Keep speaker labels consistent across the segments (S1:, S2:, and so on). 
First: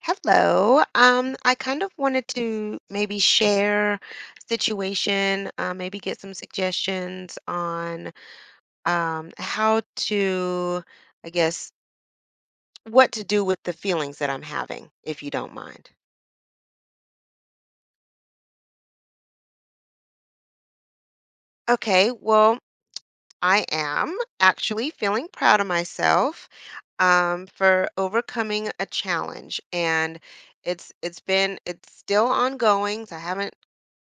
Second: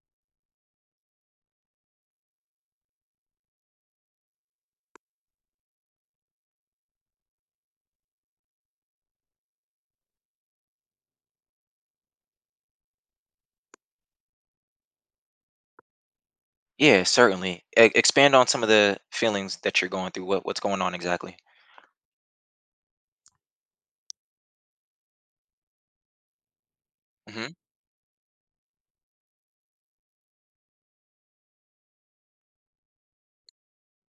S1: Hello. I kind of wanted to maybe share a situation, maybe get some suggestions on how to, I guess, what to do with the feelings that I'm having, if you don't mind.
S2: Yeah, certainly. Expand on some of the feelings that you're going through. What's going on exactly?
S1: Okay, well, I am actually feeling proud of myself
S2: Hmm.
S1: for overcoming a challenge, and it's still ongoing, so I haven't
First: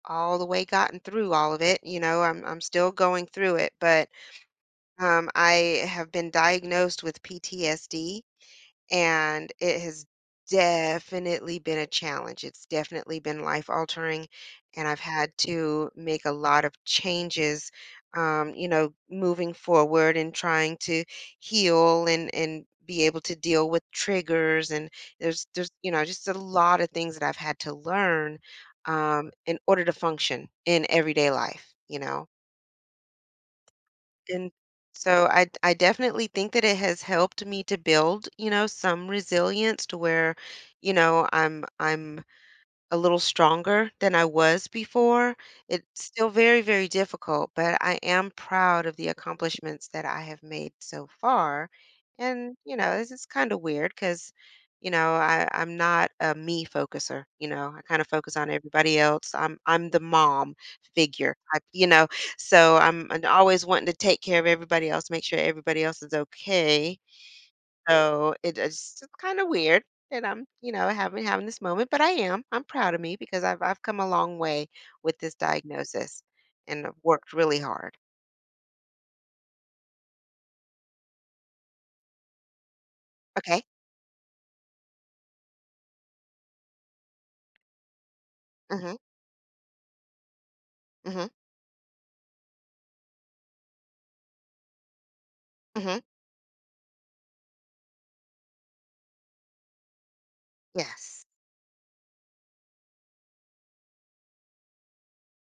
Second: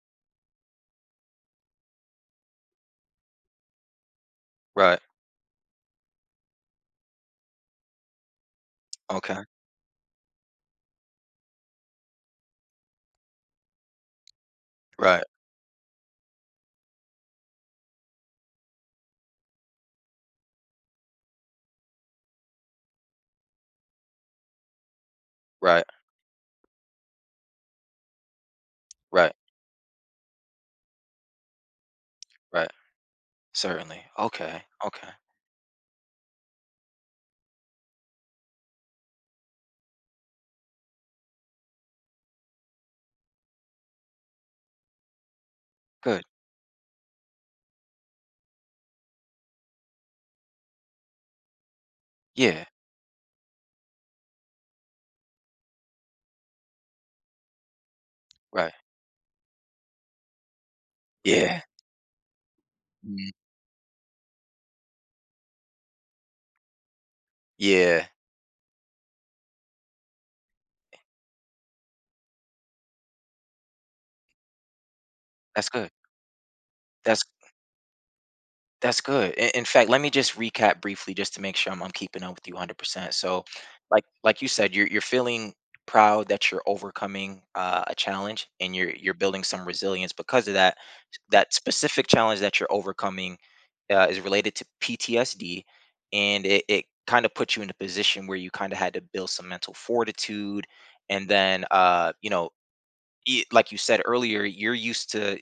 S1: all the way gotten through all of it, you know, I'm still going through it, but,
S2: Right.
S1: I have been diagnosed with PTSD,
S2: Okay.
S1: and it has definitely been a challenge. It's definitely been life altering, and I've
S2: Right.
S1: had to make a lot of changes, you know, moving forward and trying to heal and be able to deal with triggers. And there's
S2: Right.
S1: you know just a lot of things that I've had to learn
S2: Right.
S1: in order to function in everyday life.
S2: Right. Certainly.
S1: And
S2: Okay. Okay.
S1: so I definitely think that it has helped me to build, you know, some resilience to where, you know, I'm a little stronger than I was before. It's
S2: Good.
S1: still very, very difficult, but I am proud of the accomplishments that I have made so far. And,
S2: Yeah.
S1: you know, this is kind of weird because, I, I'm not a me focuser. You know, I kind of focus on
S2: Right.
S1: everybody else. I'm the mom figure. I,
S2: Yeah.
S1: you know, so I'm
S2: Mhm.
S1: always wanting to take care of everybody else, make sure everybody else is okay,
S2: Yeah.
S1: so it's kind of weird that I'm, you know, having this moment, but I am. I'm proud of me because I've come a long way with this
S2: That's good.
S1: diagnosis and I've
S2: That's
S1: worked really hard.
S2: That's good. In fact, let me just recap briefly just to make sure I'm keeping up with you 100%. So,
S1: Okay.
S2: like you said, you're feeling proud that you're overcoming a challenge, and you're
S1: Mhm.
S2: you're building some resilience because of that,
S1: Mhm.
S2: that specific challenge that you're overcoming is related to PTSD,
S1: Mhm.
S2: and it kind of puts you in a position where you kind of had to build some mental fortitude. And
S1: Yes.
S2: then you know, like you said earlier, you're used to,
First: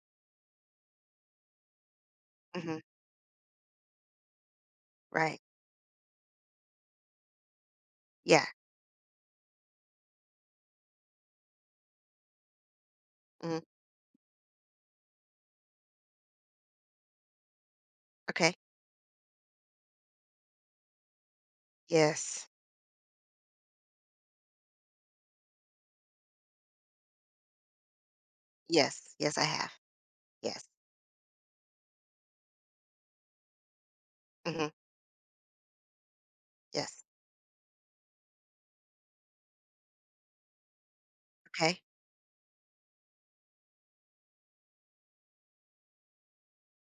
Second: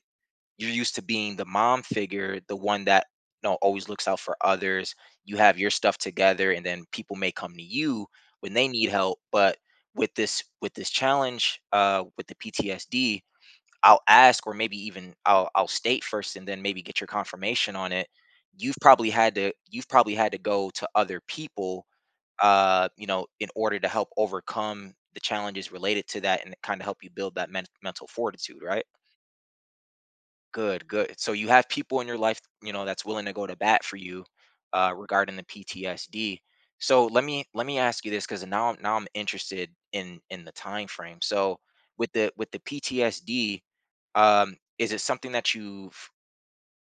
S2: you're used to being the mom figure, the
S1: Mhm.
S2: one that, you know, always looks out for others. You
S1: Right.
S2: have your stuff together, and then people may come to you
S1: Yeah.
S2: when they need help. But with this, with this challenge, with the PTSD,
S1: Mhm.
S2: I'll ask, or maybe even I'll state first, and then maybe get your confirmation on it.
S1: Okay.
S2: You've probably had to go to other people,
S1: Yes.
S2: you know, in order to help overcome the challenges related to that, and kind of help you build that mental fortitude, right?
S1: Yes. Yes, I have. Yes.
S2: Good, good. So you have people in your life, you know, that's willing to go to bat for you,
S1: Mhm.
S2: regarding the PTSD.
S1: Yes.
S2: So let me, let me ask you this because now I'm interested in the time frame. So
S1: Okay.
S2: with the, with the PTSD, is it something that you've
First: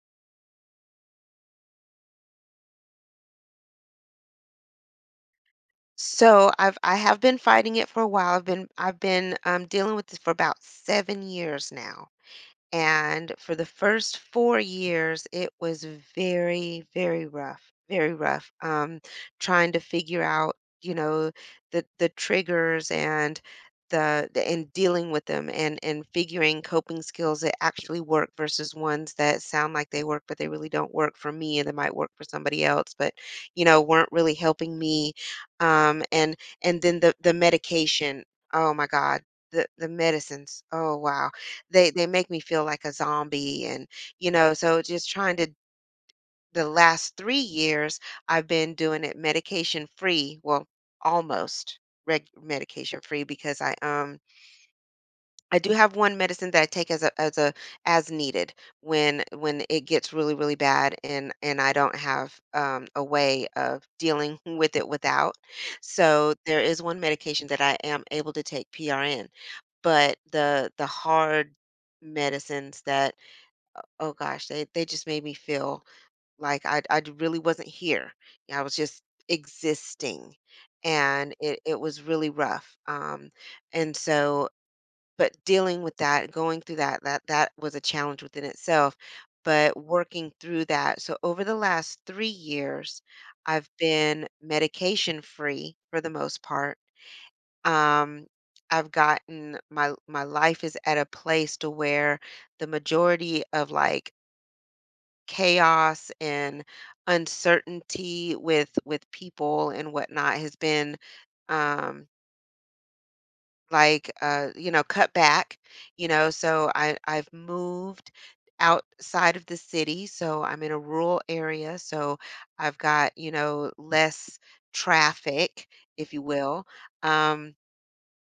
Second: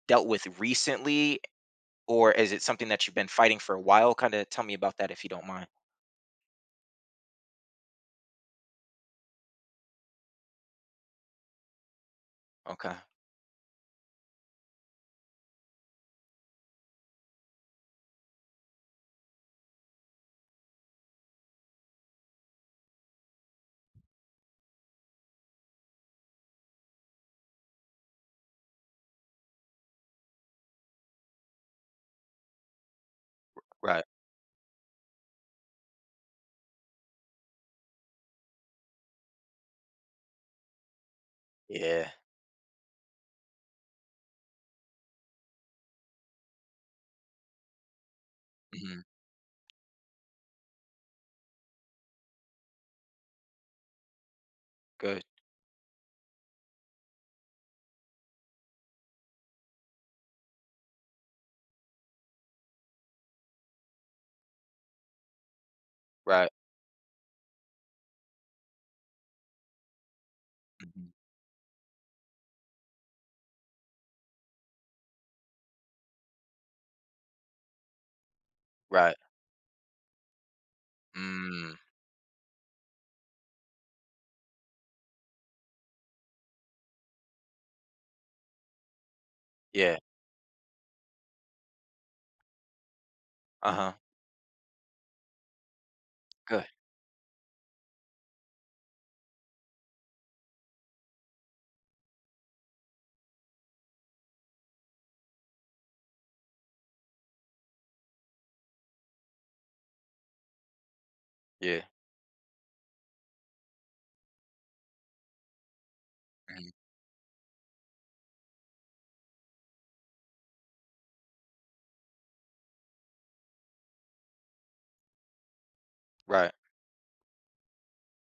S2: dealt with recently, or is it something that you've been fighting for a while? Kind of tell me about that if you don't mind.
S1: So I have been fighting it for a while. I've been dealing with this for about 7 years now.
S2: Okay.
S1: And for the first 4 years, it was very, very rough, very rough. Trying to figure out, you know, the triggers and the and dealing with them and figuring coping skills that actually work versus ones that sound like they work but they really don't work for me, and they might work for somebody else, but you know
S2: Right.
S1: weren't really helping me, um and and then the medication, oh my god, the medicines, oh wow, they
S2: Yeah.
S1: make me feel like a zombie. And, you know, so just trying to, the last 3 years, I've been
S2: Hmm.
S1: doing it medication free, well, almost reg medication free because
S2: Good.
S1: I do have one medicine that I take as a as needed when it gets really, really bad and I don't have, a way of dealing with it without. So
S2: Right.
S1: there is one medication that I am able to take PRN, but the
S2: Hmm.
S1: hard medicines that, oh gosh, they just made me feel like I really wasn't here. Yeah, I was just
S2: Right.
S1: existing, and it
S2: Mm.
S1: it was really rough. And so, but dealing with that, going through that, that was a challenge within itself. But
S2: Yeah.
S1: working through that, so over the last 3 years, I've
S2: Uh huh.
S1: been medication free for the most
S2: Good.
S1: part. Um, I've gotten my, my life is at a place to where the majority of like chaos and uncertainty with people and whatnot has been
S2: Yeah.
S1: um like you know cut back, you know,
S2: Hmm.
S1: so I've moved outside of the city, so I'm in a rural area, so I've got, you know, less traffic, if you
S2: Right.
S1: will. um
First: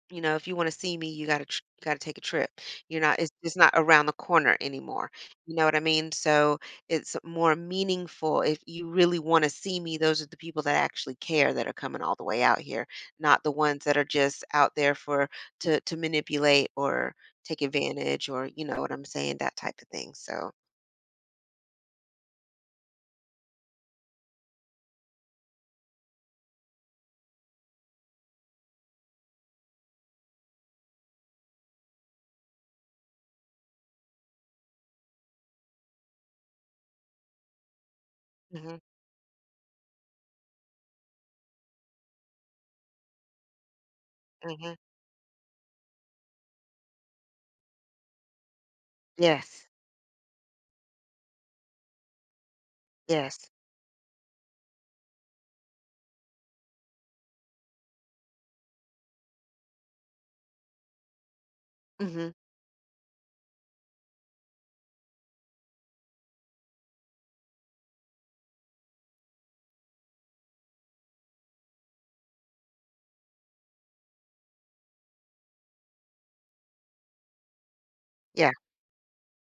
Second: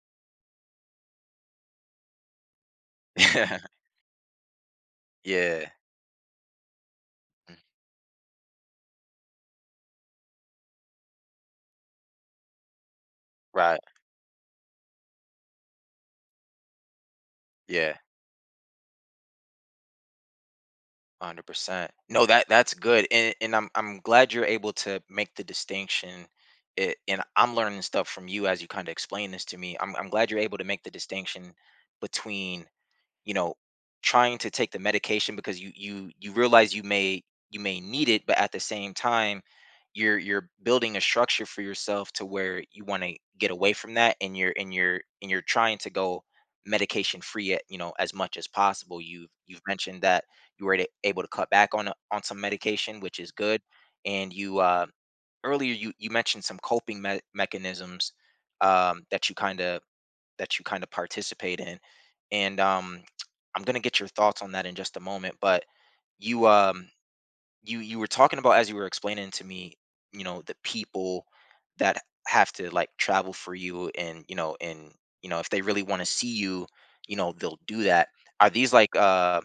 S1: you know, if you wanna see me, you gotta, you gotta take a trip. You're not, it's not around the corner anymore. You know
S2: Yeah.
S1: what I mean? So, it's
S2: Mm.
S1: more meaningful. If you really wanna see me, those are the people that actually care that are coming all the way out here, not the
S2: Right.
S1: ones that are just out there for, to manipulate or take
S2: Yeah.
S1: advantage, or you know what I'm saying, that type of thing. So,
S2: 100%. No, that that's good. And I'm glad you're able to make the distinction. It, and I'm learning stuff from you as you kind of explain this to me. I'm glad you're able to make the distinction between, you know, trying to take the medication because you realize you may, you may need it, but at the
S1: mhm,
S2: same time you're building a structure for yourself to where you want to get away from that, and
S1: mhm.
S2: you're trying to go medication free at, you know, as much as possible. You've
S1: Yes,
S2: mentioned that you were able to cut back on on some medication, which is
S1: yes.
S2: good, and you, earlier, you mentioned some coping mechanisms, that you kind of, that you kind of participate in.
S1: Mhm.
S2: And I'm gonna get your thoughts on that in just a moment. But you, you you were talking about, as you were explaining to me, you know, the people that have to, like, travel for you, and, you know, and, you know, if they really want to see you, you know, they'll do that. Are
S1: Yeah.
S2: these like,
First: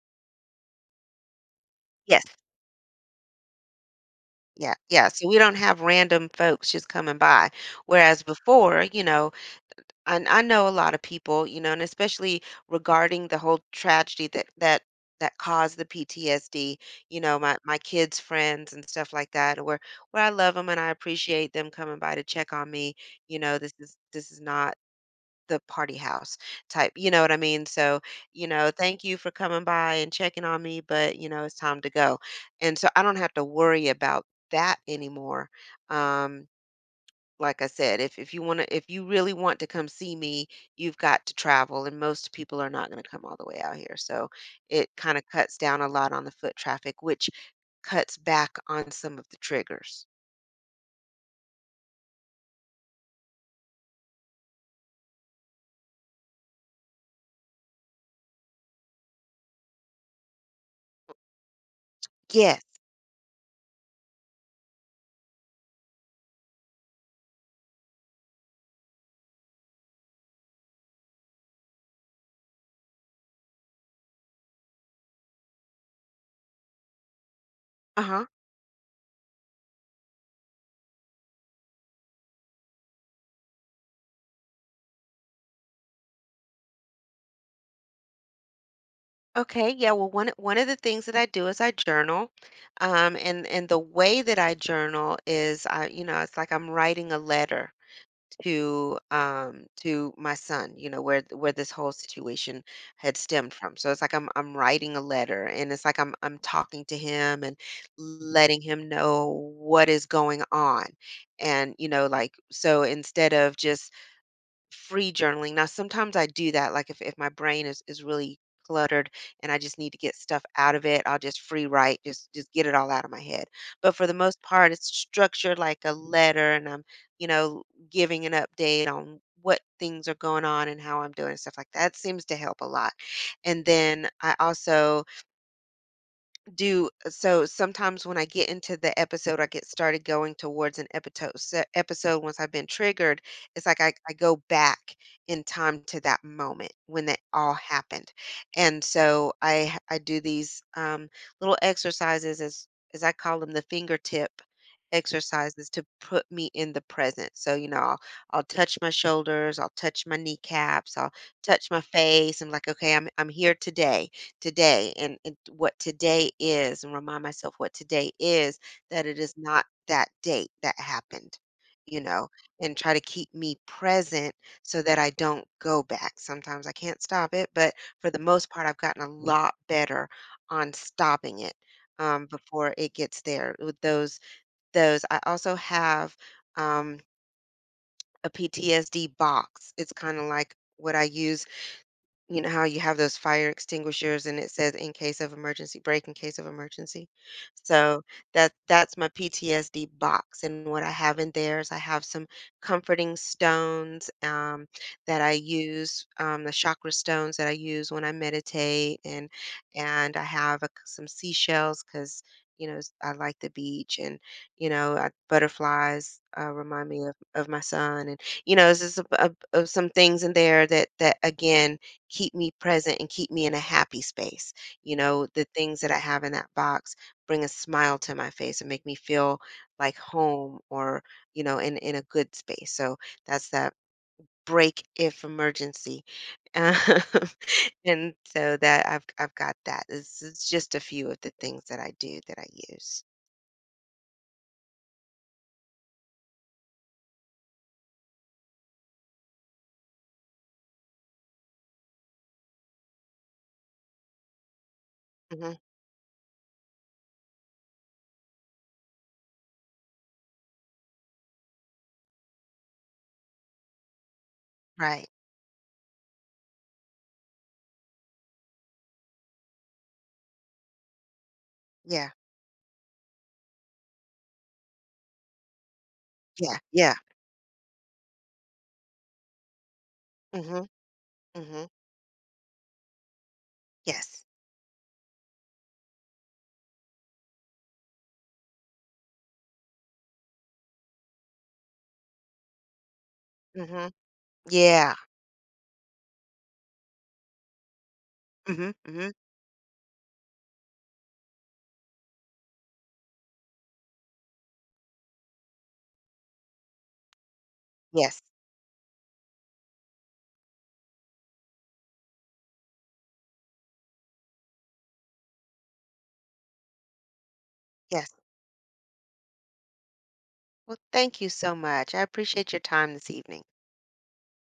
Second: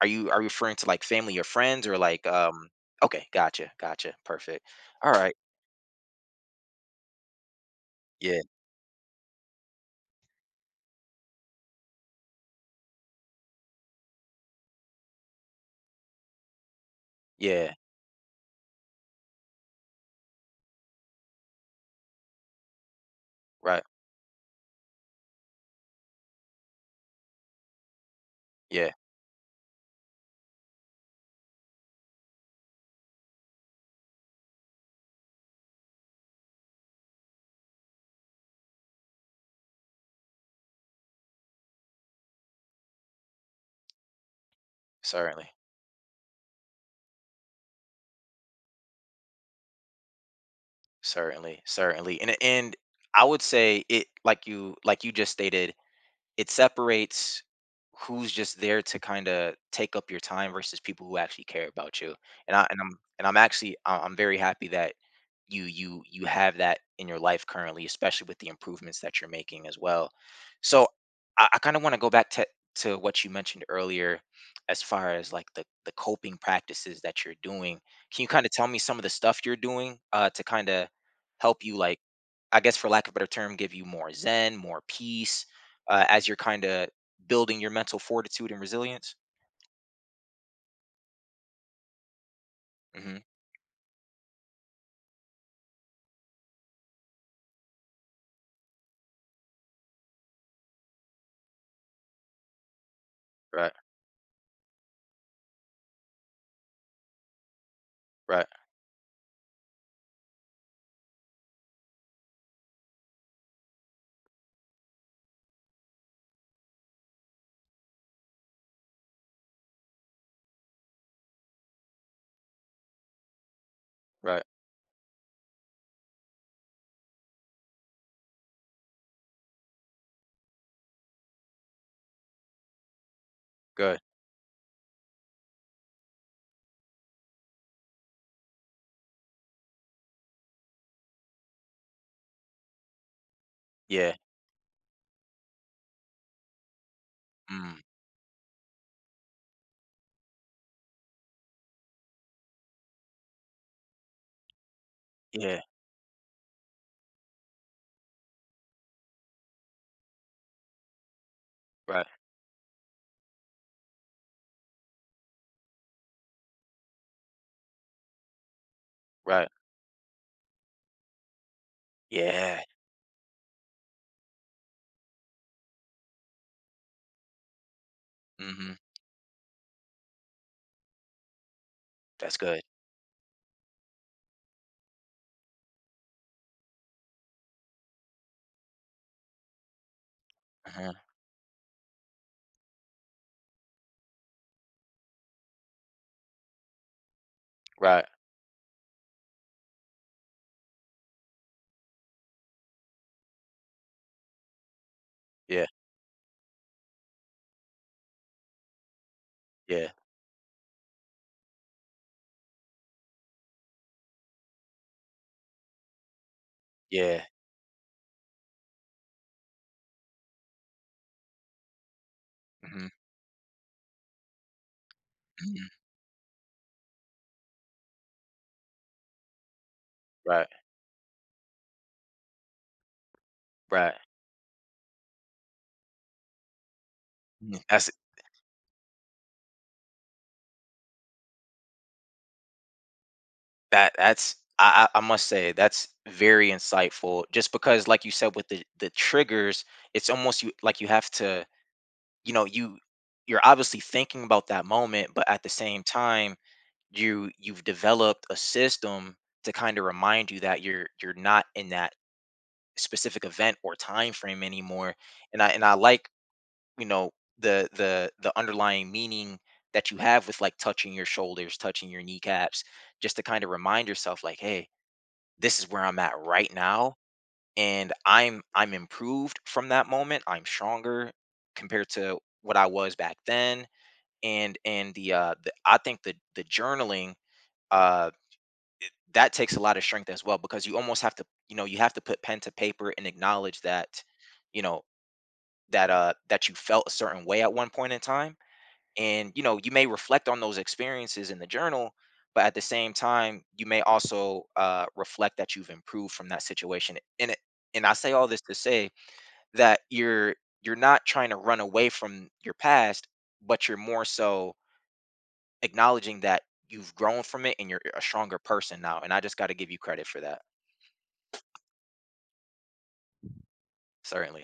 S2: are you, are you referring to like family or friends or
S1: Yes.
S2: like, okay, gotcha, gotcha. Perfect.
S1: Yeah, yeah.
S2: All
S1: So,
S2: right.
S1: we don't have random folks just coming by, whereas
S2: Yeah,
S1: before, you know, and I know a lot of people, you know, and especially regarding the whole tragedy that that caused the PTSD, you know, my
S2: yeah,
S1: my kids' friends and stuff like that, where I love them and I appreciate them coming by to check on me. You know, this
S2: right.
S1: is this is not the party house type, you know what I mean? So, you know,
S2: Yeah,
S1: thank you for coming by and checking on me, but you know, it's time to go. And so I don't have to worry about that anymore. Um like I said, if you want to, if you really want to come see me, you've got to travel, and most people are not going to come all the way out here. So it kind of
S2: certainly.
S1: cuts down a lot on the foot traffic, which cuts back on some of the triggers.
S2: Certainly, certainly. And I would say it, like you, like you just stated, it separates who's just there to kind of take up your time versus people who actually care about you. And
S1: Yes.
S2: I and I'm, and I'm actually, I'm very happy that you have that in your life currently, especially with the improvements that you're making as well. So I kind of want to go back to what you mentioned earlier as far as like the coping practices that you're doing.
S1: Uh
S2: Can
S1: huh.
S2: you kind of tell me some of the stuff you're doing, to kind of help you, like, I guess, for lack of a better term, give you more zen, more peace, as you're kind of building your mental fortitude and resilience.
S1: Okay. Yeah. Well, one of the things that I do is I journal,
S2: Hmm.
S1: and the way that I journal is I, you know, it's like I'm writing a letter to my son, you know, where where this whole situation had stemmed
S2: Right,
S1: from. So it's like I'm writing a letter, and it's like I'm talking to him and
S2: right,
S1: letting him know what is going on. And you know, like, so instead of just free journaling. Now, sometimes I do that. Like if my brain is really cluttered and I just need to get stuff out of it, I'll just free write, just get it all out of my head. But for the most
S2: right.
S1: part, it's structured like a letter, and I'm, you know, giving an update on what things are going on and how I'm doing and stuff like that. Seems to help a lot. And
S2: Good.
S1: then I also do so sometimes when I get into the episode, I get started going towards an episode once I've been triggered. It's like I
S2: Yeah.
S1: go back in time to that moment when that all
S2: Mm,
S1: happened. And so I do these little exercises, as I call them, the fingertip
S2: yeah.
S1: exercises, to put me in the present. So, you know, I'll touch my shoulders, I'll touch my kneecaps, I'll touch my
S2: Right,
S1: face. I'm like, okay, I'm here today, and what today is, and remind myself what today is, that it is
S2: right.
S1: not that date that happened, you know,
S2: Yeah.
S1: and try to keep me present so that I don't go back. Sometimes I can't stop it, but for the most part
S2: Hmm.
S1: I've gotten a lot better on stopping it,
S2: That's good.
S1: before it gets there. With those I also have, um, a PTSD box. It's kind of like
S2: Uh.
S1: what I use, you know how you have those fire extinguishers and it says in case of emergency, break in case of emergency? So
S2: Right.
S1: that's my PTSD box, and what I have in there is I have some comforting stones, that I
S2: Yeah.
S1: use, the chakra stones that I use when I meditate, and
S2: Yeah.
S1: I have a c some seashells because, you know, I like the beach, and, you know, butterflies, remind me of
S2: Yeah.
S1: my son, and, you know, it's just a b of some things in there that that, again, keep me
S2: Hmm.
S1: present and keep me in a happy space. You know, the things
S2: Hmm.
S1: that I have in that box bring a smile to my face and make me feel like
S2: Right.
S1: home, or, you know, in a good space. So that's that
S2: Right.
S1: break if emergency. Um,
S2: Mm. That's
S1: and so that I've got that. This is just a few of the things that I do that I use.
S2: that. That's I. I must say that's very insightful. Just because, like you said, with the triggers, it's almost, you like, you have to. You know, you're obviously thinking about that moment, but at the
S1: Hmm.
S2: same time you've developed a system to kind of remind you that you're not in that specific event or time frame anymore.
S1: Right.
S2: And I like, you know, the, the underlying meaning that you have with like touching your shoulders, touching your
S1: Yeah.
S2: kneecaps, just to kind of remind yourself, like, hey, this is where I'm at right
S1: Yeah.
S2: now,
S1: Yeah.
S2: and I'm improved from that moment. I'm
S1: Hmm.
S2: stronger
S1: Hmm.
S2: compared to what I was back then.
S1: Yes.
S2: And I think the journaling, uh that takes a lot of strength as well, because you almost have to, you know, you have to put pen to paper and acknowledge that,
S1: Hmm.
S2: you know,
S1: Yeah.
S2: that that you felt a certain way at one point in time.
S1: Hmm. Hmm.
S2: And you know, you may reflect on those experiences in the journal, but at the same time you may also, reflect that you've improved from that situation. And it, and I say
S1: Yes.
S2: all this to say that you're not trying to run away from your past, but you're more so acknowledging that you've grown from it, and you're a
S1: Yes.
S2: stronger person now, and I just got to give you credit for that.
S1: Well, thank you so much. I appreciate your time this evening.
S2: Certainly.